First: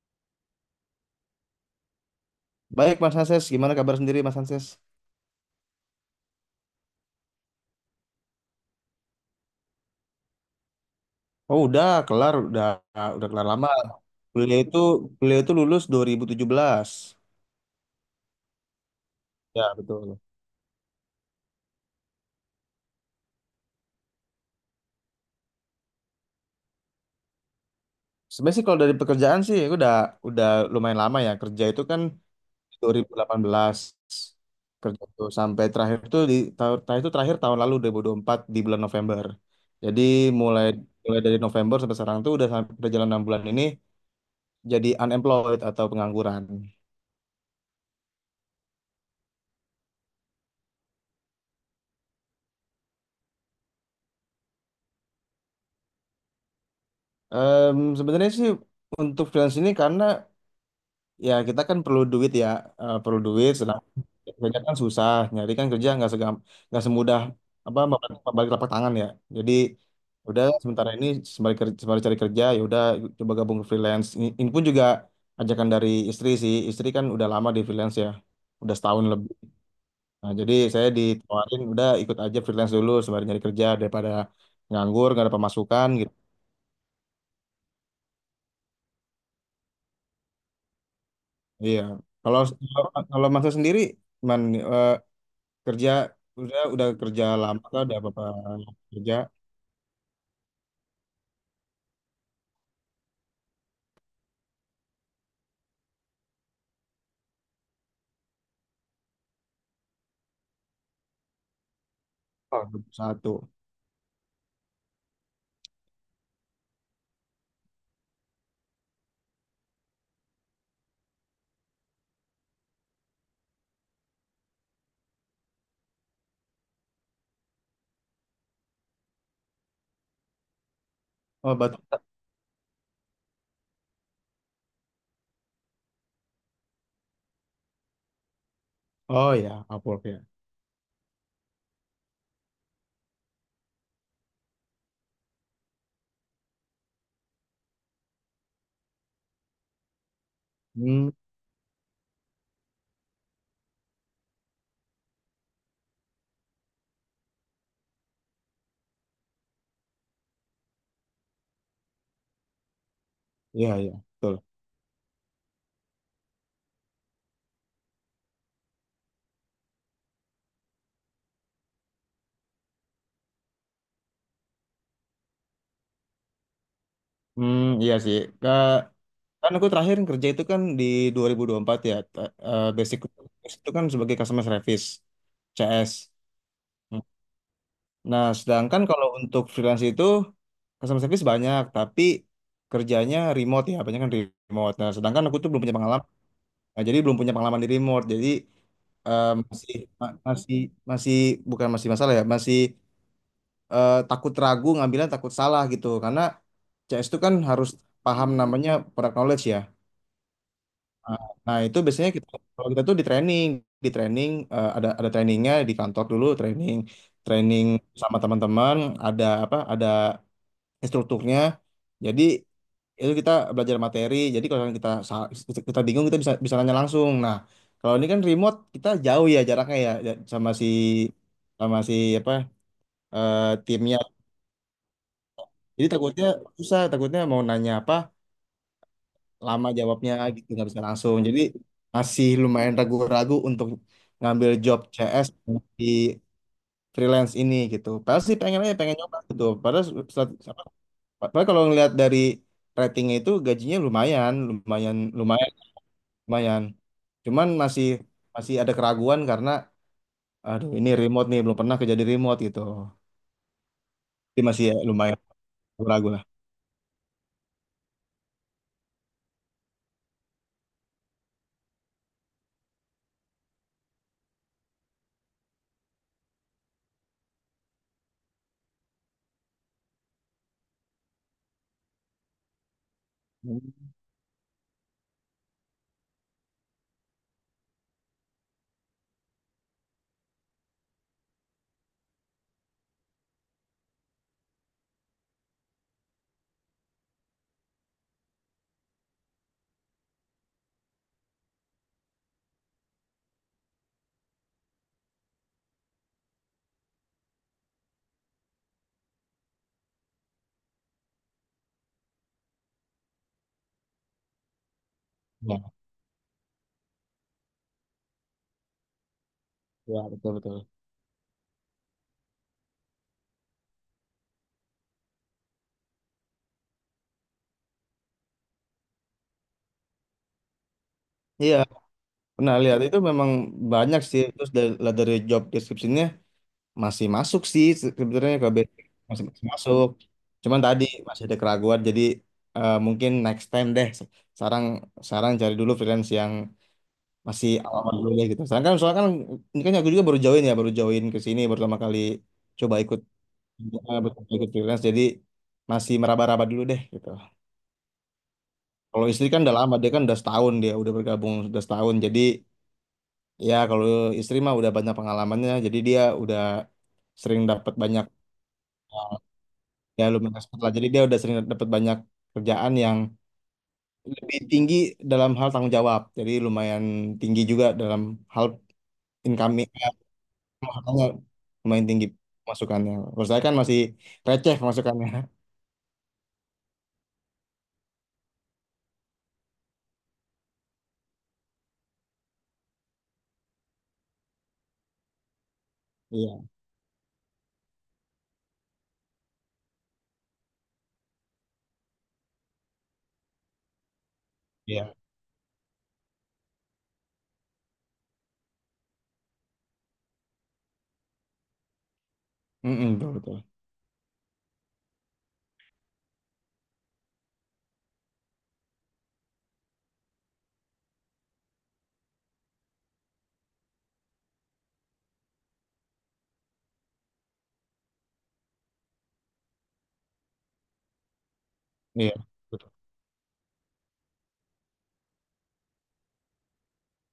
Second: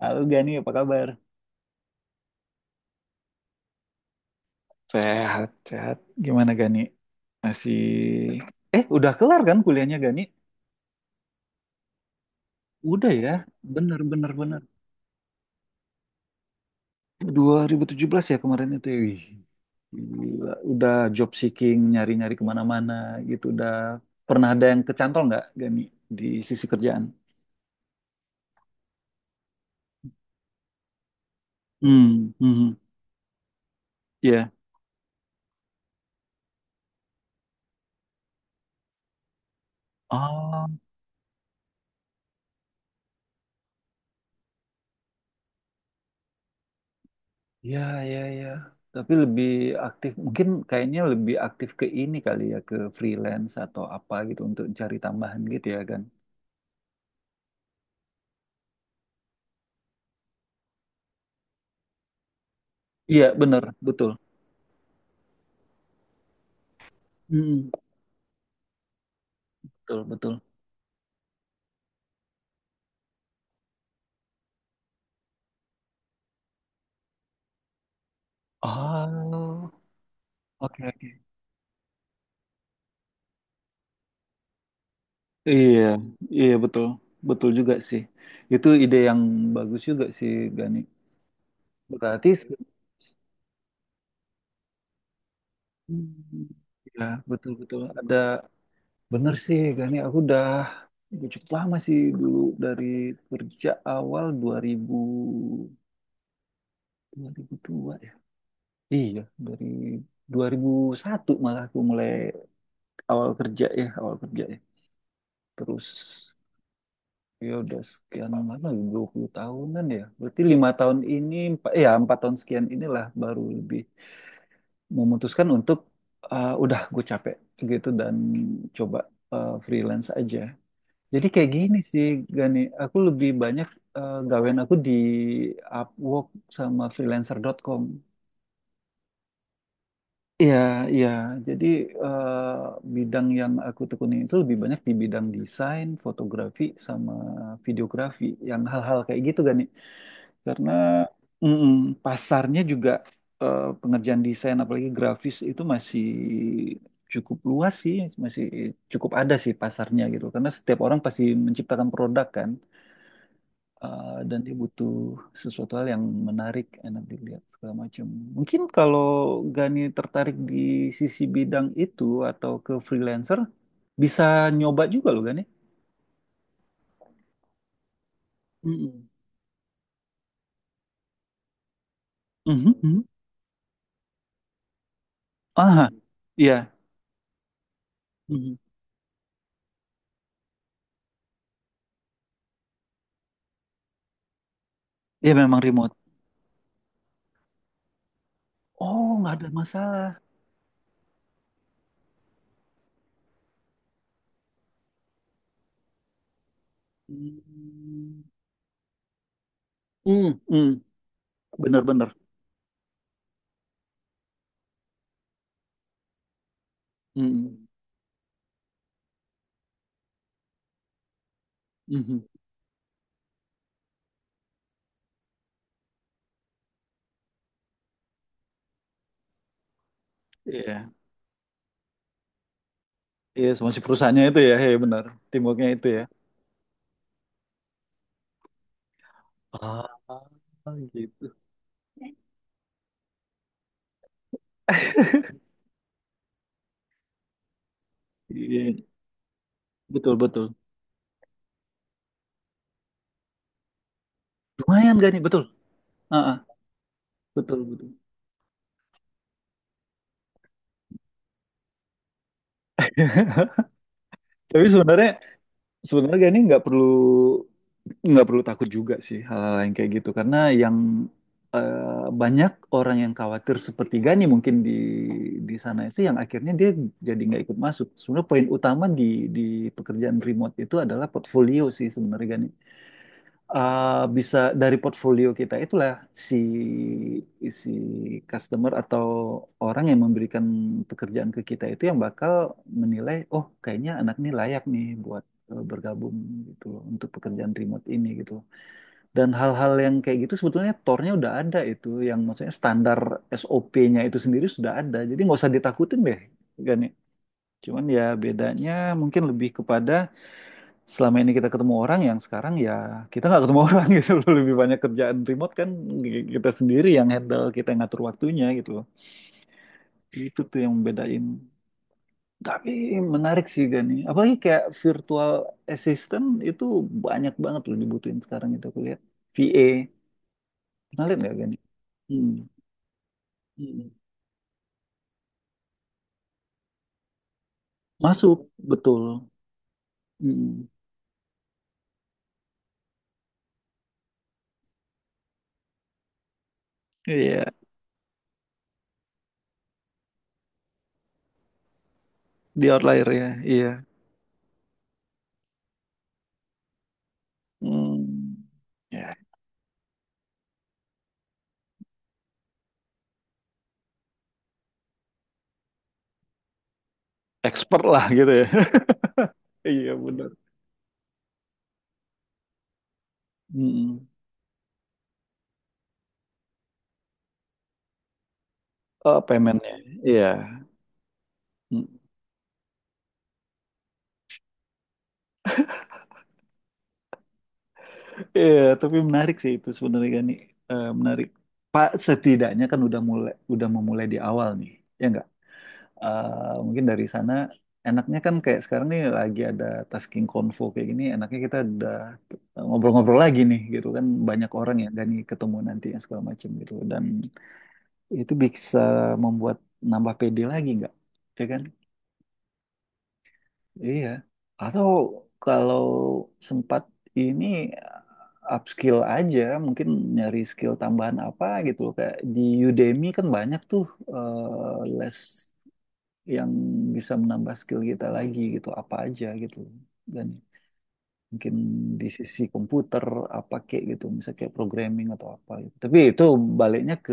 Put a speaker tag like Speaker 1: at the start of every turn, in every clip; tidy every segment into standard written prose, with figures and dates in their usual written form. Speaker 1: Halo Gani, apa kabar?
Speaker 2: Baik Mas Hanses, gimana kabar sendiri Mas Hanses?
Speaker 1: Sehat, sehat. Gimana, Gani? Masih... udah kelar kan kuliahnya, Gani?
Speaker 2: Oh udah kelar, udah
Speaker 1: Udah
Speaker 2: udah
Speaker 1: ya,
Speaker 2: kelar lama.
Speaker 1: bener bener
Speaker 2: Beliau
Speaker 1: bener.
Speaker 2: itu beliau itu lulus dua ribu tujuh belas.
Speaker 1: 2017 ya kemarin itu. Ya. Wih,
Speaker 2: Ya betul.
Speaker 1: gila. Udah job seeking, nyari-nyari kemana-mana gitu. Udah pernah ada yang kecantol nggak, Gani, di sisi kerjaan?
Speaker 2: Sebenarnya sih kalau dari pekerjaan sih aku udah udah lumayan lama ya kerja itu kan.
Speaker 1: Hmm, hmm,
Speaker 2: Dua ribu delapan belas
Speaker 1: ya.
Speaker 2: kerja tuh sampai terakhir tuh di tahun terakhir itu, terakhir tahun lalu dua dua ribu dua puluh empat di bulan November. Jadi mulai mulai dari November sampai sekarang tuh udah udah jalan 6 bulan ini jadi unemployed atau pengangguran.
Speaker 1: Ya, ya, ya. Tapi lebih aktif, mungkin kayaknya lebih aktif ke ini kali ya, ke freelance atau apa gitu untuk cari tambahan gitu ya kan?
Speaker 2: Sebenarnya sih untuk freelance ini karena ya kita kan perlu duit ya, perlu
Speaker 1: Iya,
Speaker 2: duit.
Speaker 1: bener,
Speaker 2: Sedang
Speaker 1: betul.
Speaker 2: kerja kan susah, nyari kan kerja nggak segam, nggak semudah
Speaker 1: Mm,
Speaker 2: apa membalik membalik telapak tangan ya. Jadi
Speaker 1: betul, betul.
Speaker 2: udah sementara ini sembari kerja, sembari cari kerja ya udah coba gabung ke freelance. Ini pun juga ajakan dari istri sih. Istri kan udah lama di freelance ya, udah setahun lebih.
Speaker 1: Oh,
Speaker 2: Nah, jadi
Speaker 1: oke,
Speaker 2: saya
Speaker 1: oke.
Speaker 2: ditawarin udah ikut aja freelance dulu sembari nyari kerja daripada nganggur nggak ada
Speaker 1: Iya,
Speaker 2: pemasukan gitu.
Speaker 1: iya betul, betul juga sih. Itu ide yang bagus juga sih, Gani.
Speaker 2: Iya.
Speaker 1: Berarti,
Speaker 2: Kalau
Speaker 1: se-
Speaker 2: kalau kalau Mas sendiri, man, eh, kerja
Speaker 1: Hmm,
Speaker 2: udah
Speaker 1: ya
Speaker 2: kerja
Speaker 1: betul,
Speaker 2: lama
Speaker 1: betul.
Speaker 2: kan udah bapak kerja.
Speaker 1: Bener sih, Gani. Aku udah cukup lama sih dulu dari kerja awal 2000. 2002 ya. Iya, dari 2001 malah aku mulai
Speaker 2: Oh, dua puluh
Speaker 1: awal
Speaker 2: satu.
Speaker 1: kerja ya, awal kerja ya. Terus ya udah sekian lama, 20 tahunan ya. Berarti 5 tahun ini, empat, ya 4 tahun sekian inilah baru lebih memutuskan untuk "Ah, udah gue capek gitu," dan coba freelance aja. Jadi kayak
Speaker 2: Oh
Speaker 1: gini
Speaker 2: batu.
Speaker 1: sih, Gani, aku lebih banyak gawean aku di Upwork sama freelancer.com.
Speaker 2: Oh ya, Upwork ya.
Speaker 1: Iya, iya. Jadi eh, bidang yang aku tekuni itu lebih banyak di bidang desain, fotografi, sama videografi, yang hal-hal kayak gitu kan nih. Karena
Speaker 2: Hmm,
Speaker 1: mm pasarnya juga pengerjaan desain, apalagi grafis itu masih cukup luas sih, masih cukup ada sih pasarnya gitu. Karena setiap orang pasti menciptakan produk kan.
Speaker 2: iya iya betul.
Speaker 1: Dan dia butuh sesuatu hal yang menarik, enak dilihat segala macam. Mungkin kalau Gani tertarik di sisi bidang itu atau ke freelancer, bisa nyoba juga loh, Gani.
Speaker 2: Hmm, iya sih.
Speaker 1: Mm-mm.
Speaker 2: Kan aku terakhir kerja itu kan di 2024 ya.
Speaker 1: Mhm,
Speaker 2: Basic
Speaker 1: mhm.
Speaker 2: itu kan sebagai customer service,
Speaker 1: Aha,
Speaker 2: CS.
Speaker 1: iya,
Speaker 2: Nah,
Speaker 1: mm
Speaker 2: sedangkan kalau untuk freelance itu customer service banyak, tapi kerjanya remote ya, banyak kan remote. Nah, sedangkan
Speaker 1: iya
Speaker 2: aku tuh
Speaker 1: memang
Speaker 2: belum punya
Speaker 1: remote.
Speaker 2: pengalaman. Nah, jadi belum punya pengalaman di remote. Jadi
Speaker 1: Oh,
Speaker 2: eh,
Speaker 1: nggak ada
Speaker 2: masih
Speaker 1: masalah.
Speaker 2: masih masih bukan masih masalah ya, masih takut ragu ngambilnya, takut salah gitu. Karena CS itu kan harus
Speaker 1: Mm.
Speaker 2: paham namanya product knowledge ya.
Speaker 1: Hmm, hmm,
Speaker 2: Nah, nah, itu biasanya
Speaker 1: benar-benar.
Speaker 2: kita kalau kita tuh di training, di training, ada trainingnya di kantor dulu, training
Speaker 1: Hmm,
Speaker 2: training sama teman-teman, ada apa ada instrukturnya.
Speaker 1: mhm.
Speaker 2: Jadi itu kita belajar materi, jadi kalau kita bingung, kita bisa bisa nanya langsung. Nah, kalau ini kan remote, kita jauh ya jaraknya, ya ya,
Speaker 1: Iya,
Speaker 2: sama si apa
Speaker 1: iya, sama si
Speaker 2: timnya.
Speaker 1: perusahaannya itu ya, ya benar. Teamworknya itu
Speaker 2: Jadi
Speaker 1: ya.
Speaker 2: takutnya susah, takutnya mau nanya apa, lama
Speaker 1: Ah,
Speaker 2: jawabnya gitu, nggak bisa langsung.
Speaker 1: gitu.
Speaker 2: Jadi masih lumayan ragu-ragu untuk ngambil job CS di freelance ini gitu. Padahal sih pengen
Speaker 1: Iya,
Speaker 2: aja pengen nyoba gitu, padahal
Speaker 1: betul
Speaker 2: se-
Speaker 1: betul.
Speaker 2: apa, padahal kalau ngelihat dari ratingnya itu gajinya lumayan,
Speaker 1: Lumayan
Speaker 2: lumayan
Speaker 1: gak nih, betul.
Speaker 2: lumayan
Speaker 1: Heeh,
Speaker 2: lumayan. Cuman
Speaker 1: betul,
Speaker 2: masih
Speaker 1: betul.
Speaker 2: masih ada keraguan karena aduh ini remote nih, belum pernah kerja di remote gitu. Jadi masih
Speaker 1: Tapi
Speaker 2: ya,
Speaker 1: sebenarnya
Speaker 2: lumayan ragu
Speaker 1: sebenarnya
Speaker 2: lah.
Speaker 1: gak nih nggak perlu takut juga sih hal-hal yang kayak gitu, karena banyak orang yang khawatir sepertiganya mungkin di sana itu yang akhirnya dia jadi nggak ikut masuk. Sebenarnya poin utama di di pekerjaan remote itu adalah portfolio sih sebenarnya, Gani.
Speaker 2: Hmm.
Speaker 1: Bisa dari portfolio kita itulah si si customer atau orang yang memberikan pekerjaan ke kita itu yang bakal menilai, oh kayaknya anak ini layak nih buat bergabung gitu loh untuk pekerjaan remote ini gitu. Dan hal-hal yang kayak gitu sebetulnya tornya udah ada itu, yang maksudnya standar SOP-nya itu sendiri sudah ada. Jadi nggak usah ditakutin deh, Gani. Cuman ya bedanya mungkin lebih kepada selama ini kita ketemu orang yang sekarang ya kita nggak ketemu orang gitu loh. Lebih banyak kerjaan remote kan
Speaker 2: Ya.
Speaker 1: kita sendiri yang handle, kita yang ngatur waktunya gitu loh.
Speaker 2: Ya betul
Speaker 1: Itu tuh
Speaker 2: betul.
Speaker 1: yang membedain. Tapi menarik sih, Gani. Apalagi kayak virtual assistant itu banyak banget loh dibutuhin sekarang itu aku lihat. VA. Pernah lihat nggak, Gani?
Speaker 2: Iya,
Speaker 1: Hmm.
Speaker 2: pernah lihat itu memang
Speaker 1: Hmm.
Speaker 2: banyak sih. Terus dari, lihat dari job description-nya masih masuk sih sebenarnya
Speaker 1: Masuk,
Speaker 2: ke basic.
Speaker 1: betul.
Speaker 2: Masih masuk. Cuman
Speaker 1: Hmm.
Speaker 2: tadi masih ada keraguan, jadi mungkin next time deh. Sekarang sekarang cari dulu freelance yang
Speaker 1: Iya,
Speaker 2: masih awal dulu ya gitu. Sekarang kan soalnya kan ini kan aku juga baru join ya, baru join ke sini, baru pertama kali
Speaker 1: di
Speaker 2: coba ikut
Speaker 1: outlier ya. Iya.
Speaker 2: coba ikut freelance. Jadi masih meraba-raba dulu deh gitu.
Speaker 1: Hmm.
Speaker 2: Kalau
Speaker 1: Ya,
Speaker 2: istri kan udah lama, dia kan udah setahun, dia udah bergabung udah setahun. Jadi ya kalau istri mah udah banyak pengalamannya, jadi dia udah sering dapat
Speaker 1: expert lah
Speaker 2: banyak,
Speaker 1: gitu ya.
Speaker 2: eh,
Speaker 1: Iya,
Speaker 2: ya
Speaker 1: benar.
Speaker 2: lumayan expert lah. Jadi dia udah sering dapat banyak kerjaan yang
Speaker 1: Mm-mm.
Speaker 2: lebih tinggi dalam hal tanggung jawab. Jadi lumayan tinggi juga dalam hal
Speaker 1: Oh,
Speaker 2: income.
Speaker 1: paymentnya, iya.
Speaker 2: Makanya lumayan
Speaker 1: Hmm.
Speaker 2: tinggi masukannya. Kalau saya kan masih receh masukannya.
Speaker 1: Iya, tapi menarik sih itu sebenarnya kan nih. Eh, menarik. Pak setidaknya kan udah mulai, udah memulai di awal nih, ya nggak?
Speaker 2: Iya,
Speaker 1: Mungkin dari sana enaknya kan kayak sekarang nih lagi ada tasking konvo kayak gini, enaknya kita udah ngobrol-ngobrol lagi nih, gitu kan banyak orang ya,
Speaker 2: iya.
Speaker 1: Gani ketemu nanti yang segala macam gitu, dan itu bisa membuat nambah PD lagi nggak, ya kan?
Speaker 2: Mm-mm, betul, betul.
Speaker 1: Iya. Atau kalau sempat ini upskill aja, mungkin nyari skill tambahan apa gitu loh. Kayak di Udemy kan banyak tuh les yang bisa menambah skill kita lagi gitu, apa aja gitu. Dan mungkin di
Speaker 2: Iya,
Speaker 1: sisi
Speaker 2: betul.
Speaker 1: komputer apa kayak gitu, misalnya kayak programming atau apa gitu. Tapi itu baliknya ke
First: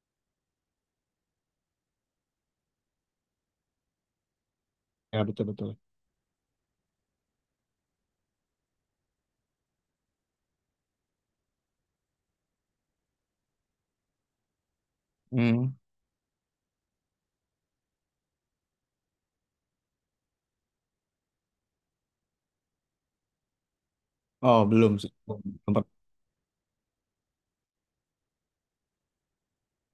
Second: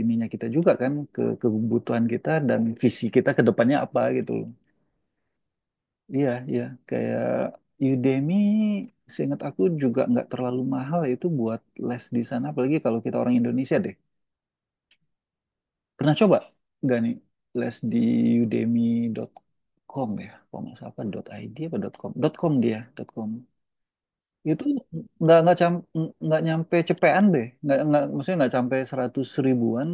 Speaker 1: ininya kita juga kan, ke kebutuhan kita dan visi kita ke depannya apa gitu.
Speaker 2: Ya, betul, betul.
Speaker 1: Iya, iya. Kayak Udemy, seingat aku juga nggak terlalu mahal itu buat les di sana. Apalagi kalau kita orang Indonesia deh.
Speaker 2: Mm.
Speaker 1: Pernah coba nggak nih les di udemy.com ya? Kalau nggak salah apa dot .id apa dot .com? Dot .com dia, dot .com.
Speaker 2: Oh,
Speaker 1: Itu
Speaker 2: belum sih.
Speaker 1: nggak
Speaker 2: Belum.
Speaker 1: nggak
Speaker 2: Belum pernah.
Speaker 1: nggak nyampe cepean deh. Nggak maksudnya nggak sampai 100 ribuan.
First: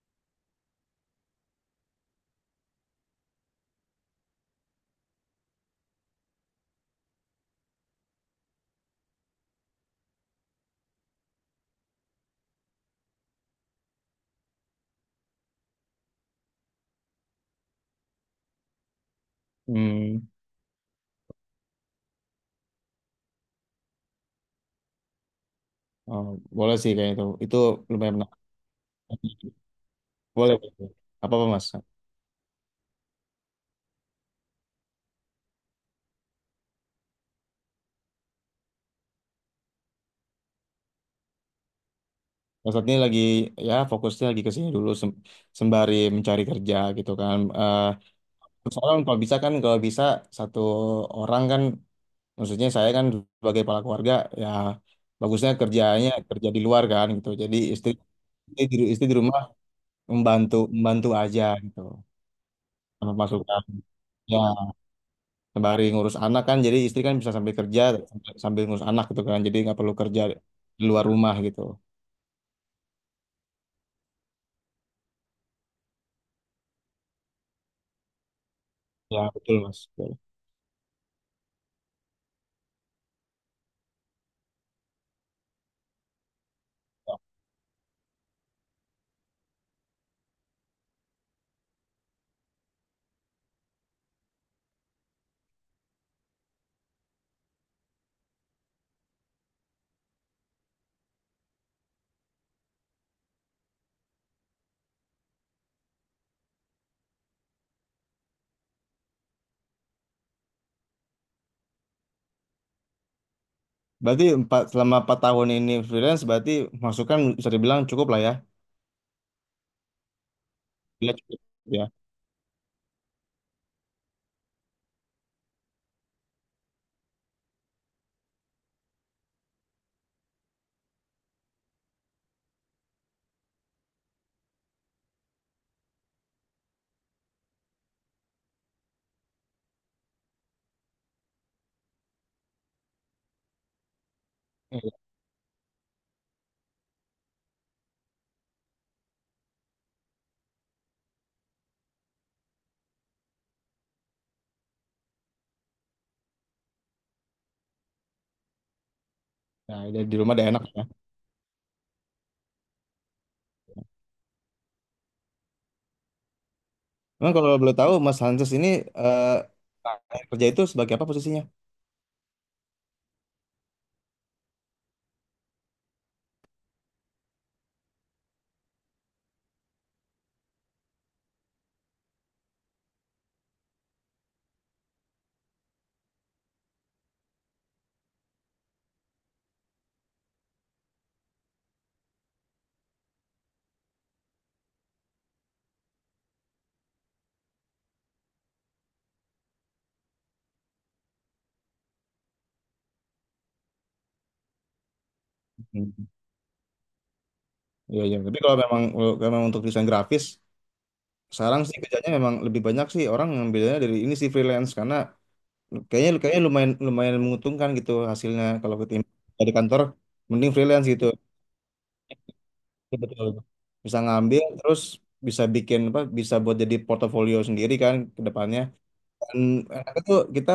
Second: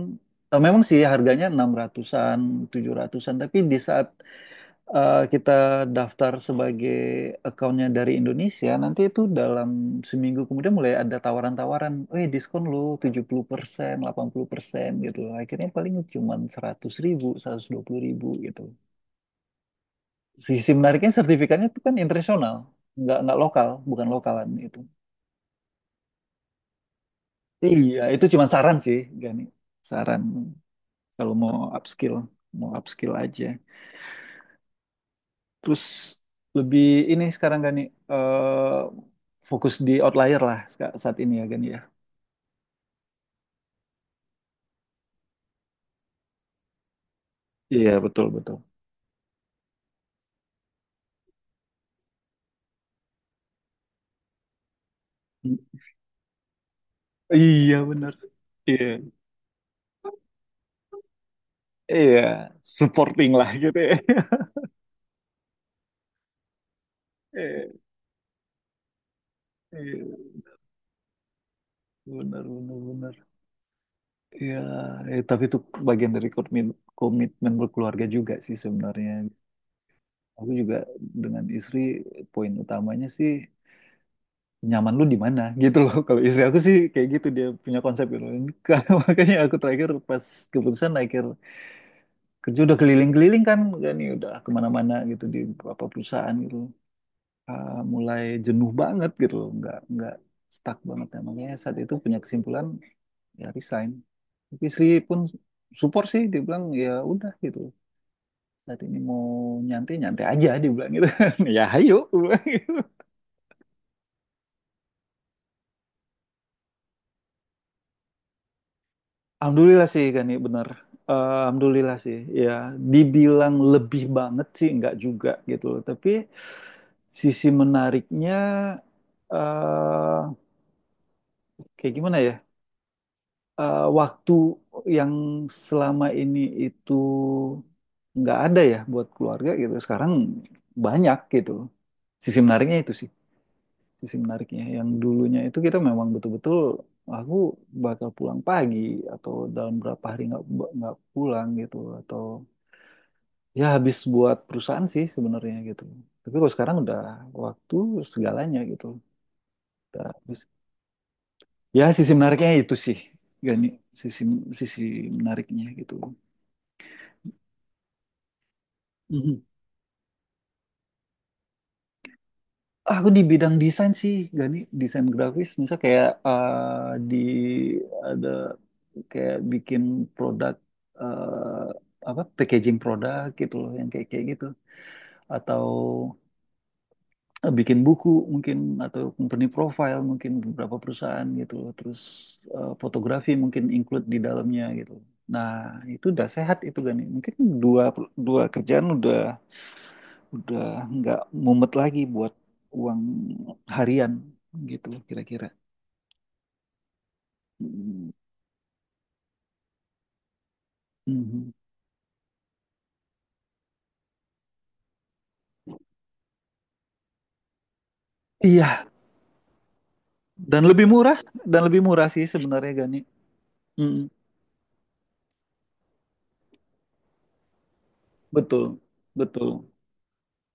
Speaker 1: Memang sih harganya 600-an, 700-an. Tapi di saat kita daftar sebagai accountnya dari Indonesia, nanti itu dalam seminggu kemudian mulai ada tawaran-tawaran, diskon lo 70%, 80% gitu. Akhirnya paling cuma 100 ribu, 120 ribu gitu.
Speaker 2: Mm.
Speaker 1: Sisi menariknya sertifikatnya itu kan internasional, nggak lokal, bukan lokalan itu.
Speaker 2: Oh, boleh sih kayak itu. Itu
Speaker 1: Iya,
Speaker 2: lumayan
Speaker 1: itu
Speaker 2: menarik.
Speaker 1: cuma saran sih, Gani. Saran
Speaker 2: Boleh. Boleh.
Speaker 1: kalau
Speaker 2: Apa apa Mas?
Speaker 1: mau upskill aja. Terus lebih ini sekarang, Gani, eh fokus di outlier lah saat ini ya, Gani, ya.
Speaker 2: Mas saat ini lagi, ya fokusnya lagi ke sini dulu sembari mencari kerja gitu kan.
Speaker 1: Iya betul betul.
Speaker 2: Terus orang kalau bisa kan, kalau bisa satu orang kan, maksudnya saya kan sebagai kepala keluarga ya, bagusnya
Speaker 1: Mm.
Speaker 2: kerjanya kerja di luar kan gitu. Jadi
Speaker 1: Iya
Speaker 2: istri
Speaker 1: benar. Iya
Speaker 2: istri di rumah membantu membantu aja gitu.
Speaker 1: iya
Speaker 2: Sama
Speaker 1: supporting lah
Speaker 2: masukan
Speaker 1: gitu ya.
Speaker 2: ya sembari ngurus anak, kan jadi istri kan bisa sambil
Speaker 1: Iya
Speaker 2: kerja, sambil ngurus anak gitu kan. Jadi nggak perlu kerja
Speaker 1: iya.
Speaker 2: di luar rumah gitu.
Speaker 1: Benar benar benar. Iya tapi itu bagian dari komitmen komitmen berkeluarga juga sih sebenarnya.
Speaker 2: Ya betul Mas. Betul.
Speaker 1: Aku juga dengan istri poin utamanya sih nyaman lu di mana gitu loh. Kalau istri aku sih kayak gitu, dia punya konsep gitu. Karena makanya aku terakhir pas keputusan akhir kerja udah keliling-keliling kan kan ya udah kemana-mana gitu di beberapa perusahaan gitu. Mulai jenuh banget gitu loh, nggak stuck banget ya, makanya saat itu punya kesimpulan ya resign, tapi istri pun support sih, dia bilang ya udah gitu, saat ini mau nyantai nyantai aja dia bilang gitu. Ya ayo aku bilang.
Speaker 2: Berarti empat, selama empat tahun ini freelance berarti masukan bisa dibilang cukup lah ya.
Speaker 1: Alhamdulillah sih, Gani, bener.
Speaker 2: Bila cukup ya.
Speaker 1: Alhamdulillah sih, ya. Dibilang lebih banget sih, nggak juga gitu loh. Tapi sisi menariknya, eh kayak gimana ya? Waktu yang selama ini itu nggak ada ya buat keluarga gitu. Sekarang banyak gitu loh. Sisi menariknya itu sih. Sisi menariknya. Yang
Speaker 2: Iya.
Speaker 1: dulunya itu kita memang betul-betul aku bakal pulang pagi atau dalam berapa hari nggak pulang gitu atau ya habis buat perusahaan sih sebenarnya gitu. Tapi kalau sekarang udah waktu segalanya gitu.
Speaker 2: Nah,
Speaker 1: Udah
Speaker 2: jadi di rumah
Speaker 1: habis.
Speaker 2: udah enak.
Speaker 1: Ya sisi menariknya itu sih. Gani, sisi sisi menariknya gitu.
Speaker 2: Emang kalau boleh tahu Mas Hanses ini eh,
Speaker 1: Mhm.
Speaker 2: kerja itu sebagai apa posisinya?
Speaker 1: Aku di bidang desain sih, Gani, desain grafis. Misal kayak eh, di ada kayak bikin produk apa packaging produk gitu loh yang kayak kayak gitu, atau bikin buku mungkin, atau company profile mungkin beberapa perusahaan gitu loh. Terus fotografi mungkin include di dalamnya gitu. Nah, itu udah sehat itu, Gani. Mungkin dua dua kerjaan udah nggak mumet lagi buat uang harian gitu kira-kira.
Speaker 2: Hmm. Iya,
Speaker 1: Mm,
Speaker 2: iya. Tapi kalau memang, kalau memang untuk desain grafis,
Speaker 1: mhm.
Speaker 2: sekarang sih kerjanya memang lebih banyak sih orang ngambilnya dari ini sih, freelance, karena kayaknya kayaknya lumayan, menguntungkan gitu hasilnya kalau
Speaker 1: Iya,
Speaker 2: ketim dari kantor, mending
Speaker 1: dan lebih
Speaker 2: freelance gitu.
Speaker 1: murah dan lebih murah sih sebenarnya,
Speaker 2: Iya,
Speaker 1: Gani.
Speaker 2: betul. Bisa
Speaker 1: Mm,
Speaker 2: ngambil terus bisa bikin apa, bisa buat jadi portofolio sendiri kan ke depannya.
Speaker 1: betul,
Speaker 2: Dan
Speaker 1: betul.
Speaker 2: enaknya tuh kita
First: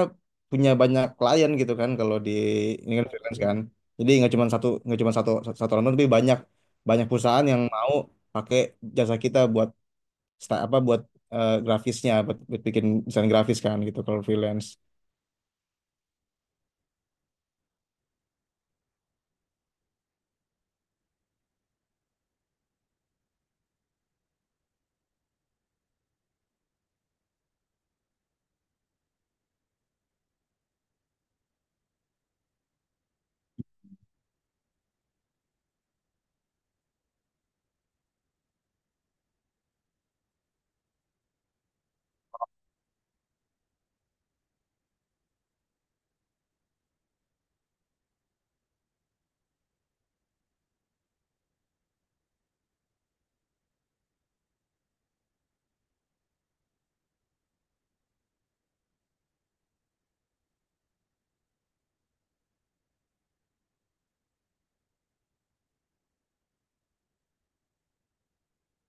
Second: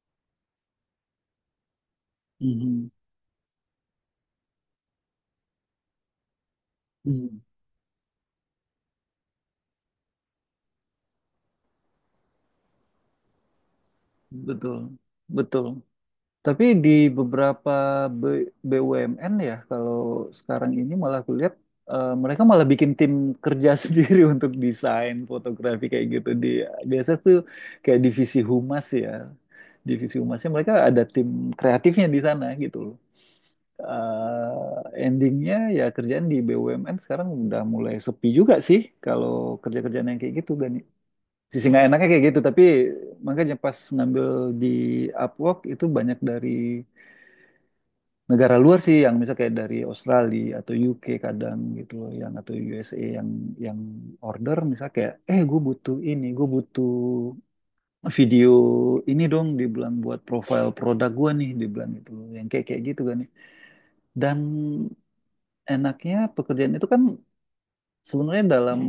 Speaker 2: punya banyak klien gitu kan kalau di
Speaker 1: Mhm,
Speaker 2: ini kan freelance kan. Jadi nggak cuma satu, nggak cuma satu satu orang doang, tapi banyak banyak
Speaker 1: mhm.
Speaker 2: perusahaan yang mau pakai jasa kita buat sta- apa buat grafisnya, buat bikin desain grafis kan gitu kalau freelance.
Speaker 1: Betul, betul. Tapi di beberapa BUMN ya, kalau sekarang ini malah aku lihat mereka malah bikin tim kerja sendiri untuk desain fotografi kayak gitu. Di biasa tuh kayak divisi humas ya, divisi humasnya mereka ada tim kreatifnya di sana gitu loh. Endingnya ya kerjaan di BUMN sekarang udah mulai sepi juga sih kalau kerja-kerjaan yang kayak gitu, Gani. Sisi nggak enaknya kayak gitu, tapi makanya pas ngambil di Upwork itu banyak dari negara luar sih, yang misal kayak dari Australia atau UK kadang gitu loh, yang atau USA, yang order misal kayak gue butuh ini, gue butuh video ini dong, dibilang buat profile produk gue nih, dibilang gitu loh yang kayak kayak gitu kan ya. Dan enaknya pekerjaan itu kan sebenarnya dalam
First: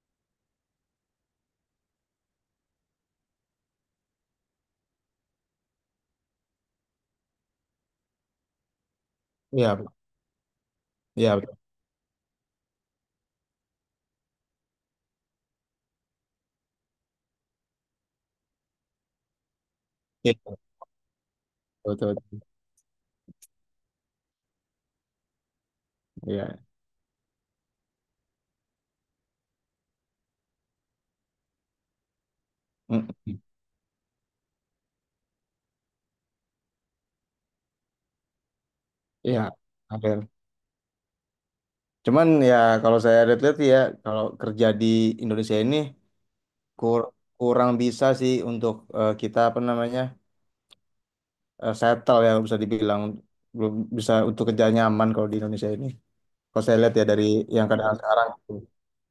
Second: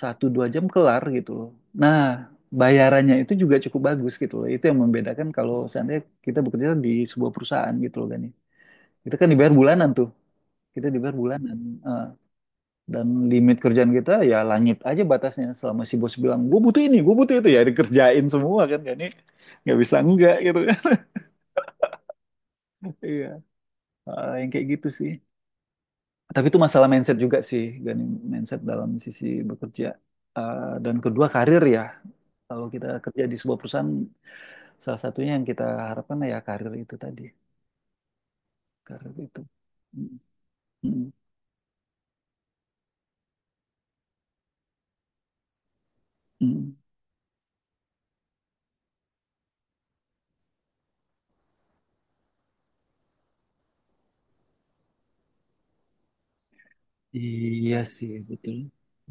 Speaker 1: satu dua jam kelar gitu loh. Nah, bayarannya itu juga cukup bagus gitu loh, itu yang membedakan kalau seandainya kita bekerja di sebuah perusahaan gitu loh kan ya. Kita kan dibayar
Speaker 2: Iya,
Speaker 1: bulanan tuh, kita dibayar
Speaker 2: iya
Speaker 1: bulanan.
Speaker 2: betul.
Speaker 1: Eh, dan limit kerjaan kita ya langit aja batasnya, selama si bos bilang gue butuh ini, gue butuh itu, ya dikerjain semua kan kan nggak bisa
Speaker 2: Iya,
Speaker 1: enggak gitu kan.
Speaker 2: betul. Betul.
Speaker 1: Iya. Yang kayak gitu sih, tapi
Speaker 2: Iya.
Speaker 1: itu masalah mindset juga sih, Gani, mindset dalam sisi bekerja. Dan kedua karir ya, kalau kita
Speaker 2: Mm.
Speaker 1: kerja di sebuah perusahaan salah satunya yang kita harapkan ya karir itu tadi, karir
Speaker 2: Iya.
Speaker 1: itu.
Speaker 2: Ada.
Speaker 1: Mm, mm,
Speaker 2: Cuman ya kalau saya lihat-lihat ya, kalau kerja di Indonesia ini
Speaker 1: mm.
Speaker 2: kur- kurang bisa sih untuk kita apa namanya, settle ya bisa dibilang belum bisa untuk kerja nyaman kalau di Indonesia ini. Kalau saya lihat ya dari yang
Speaker 1: Iya
Speaker 2: keadaan
Speaker 1: sih,
Speaker 2: sekarang gitu.
Speaker 1: betul.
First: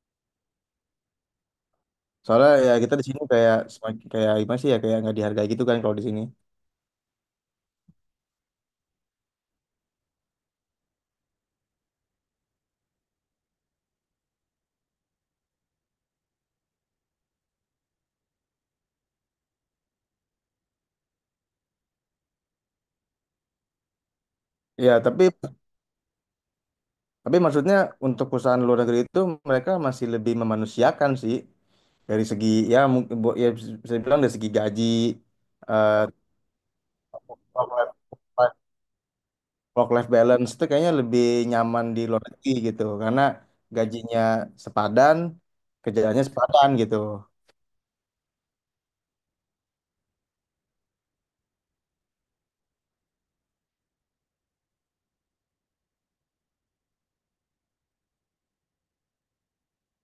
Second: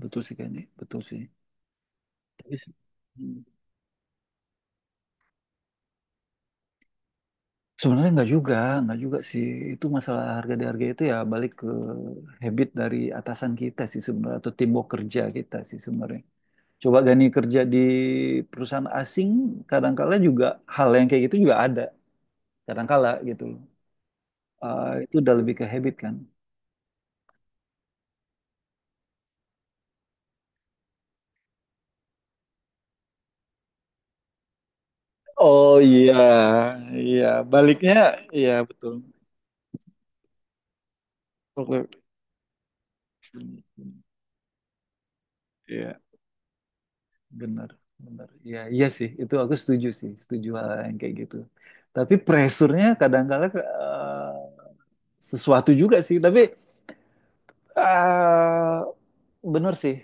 Speaker 1: Betul sih, gani, betul sih.
Speaker 2: Soalnya
Speaker 1: Tapi, s-
Speaker 2: ya kita di sini kayak semakin kayak gimana sih ya, kayak nggak dihargai gitu kan kalau di sini.
Speaker 1: Sebenarnya nggak juga sih. Itu masalah harga di harga itu ya balik ke habit dari atasan kita sih sebenarnya atau timbuk kerja kita sih sebenarnya. Coba gani kerja di perusahaan asing, kadangkala juga hal yang kayak gitu juga ada, kadangkala gitu loh.
Speaker 2: Ya
Speaker 1: Itu
Speaker 2: tapi
Speaker 1: udah lebih ke habit kan.
Speaker 2: tapi maksudnya untuk perusahaan luar negeri itu, mereka masih lebih memanusiakan sih dari segi, ya mungkin ya bisa dibilang dari segi gaji,
Speaker 1: Oh
Speaker 2: eh
Speaker 1: iya, iya
Speaker 2: work
Speaker 1: baliknya
Speaker 2: life,
Speaker 1: iya betul.
Speaker 2: work life balance itu kayaknya lebih nyaman di luar negeri gitu. Karena gajinya sepadan,
Speaker 1: Iya.
Speaker 2: kerjaannya sepadan gitu.
Speaker 1: Benar, benar. Iya, iya sih. Itu aku setuju sih, setuju hal yang kayak gitu. Tapi pressure-nya kadang-kala sesuatu juga sih. Tapi eh benar sih.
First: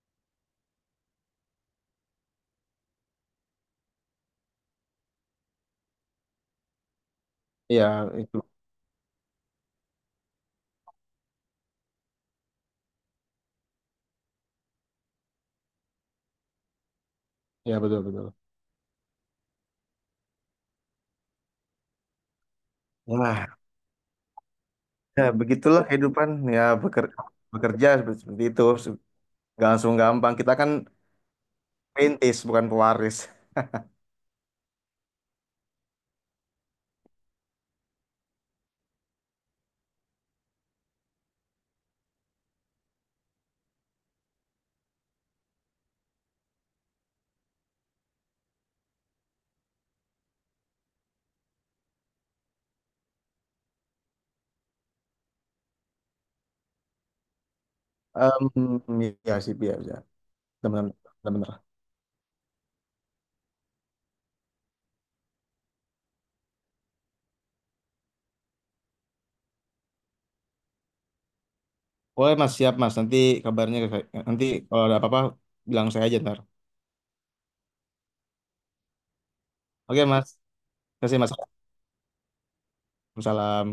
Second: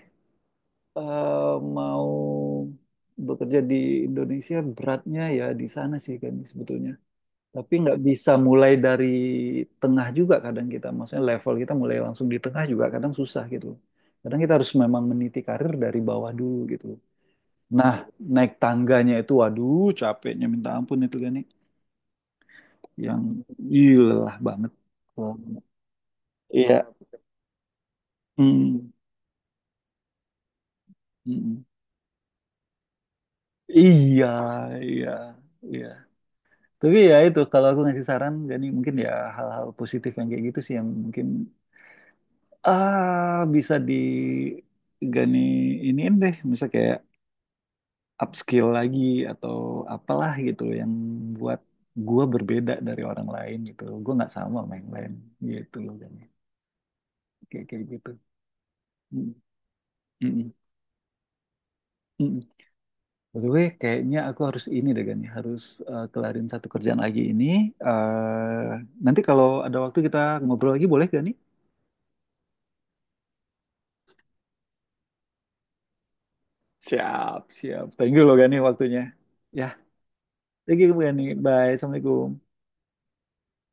Speaker 1: Mau bekerja di Indonesia beratnya ya di sana sih kan sebetulnya. Tapi
Speaker 2: Iya,
Speaker 1: nggak bisa
Speaker 2: itu.
Speaker 1: mulai dari tengah juga kadang kita. Maksudnya level kita mulai langsung di tengah juga kadang susah gitu. Kadang kita harus memang meniti karir dari bawah dulu gitu.
Speaker 2: Ya,
Speaker 1: Nah,
Speaker 2: betul, betul.
Speaker 1: naik tangganya itu waduh capeknya minta ampun itu kan yang
Speaker 2: Wah,
Speaker 1: lelah banget.
Speaker 2: ya
Speaker 1: Lelah banget.
Speaker 2: begitulah kehidupan, ya
Speaker 1: Iya.
Speaker 2: beker- bekerja seperti seperti itu.
Speaker 1: Mm,
Speaker 2: Nggak langsung gampang. Kita kan
Speaker 1: mm.
Speaker 2: perintis bukan pewaris.
Speaker 1: Iya, iya, iya. Tapi ya itu kalau aku ngasih saran, Gani, mungkin ya hal-hal positif yang kayak gitu sih yang mungkin bisa di Gani iniin deh, bisa kayak upskill lagi atau apalah gitu loh yang buat gua berbeda dari orang lain gitu loh. Gua nggak sama sama yang lain gitu loh, Gani. Kayak kayak gitu.
Speaker 2: Em,
Speaker 1: Mm,
Speaker 2: ya sih, ya, ya.
Speaker 1: mm, mm.
Speaker 2: Benar, benar, benar.
Speaker 1: Mm. By the way, kayaknya aku harus ini deh, Gani, harus kelarin satu kerjaan lagi ini. Eh, Nanti kalau ada waktu kita ngobrol lagi boleh, Gani?
Speaker 2: Oke, Mas, siap, Mas. Nanti kabarnya, nanti kalau ada apa-apa, bilang saya aja ntar.
Speaker 1: Siap, siap. Thank you loh, Gani, waktunya. Ya,
Speaker 2: Oke, Mas.
Speaker 1: thank you,
Speaker 2: Terima kasih,
Speaker 1: Gani.
Speaker 2: Mas.
Speaker 1: Bye, Assalamualaikum.
Speaker 2: Salam.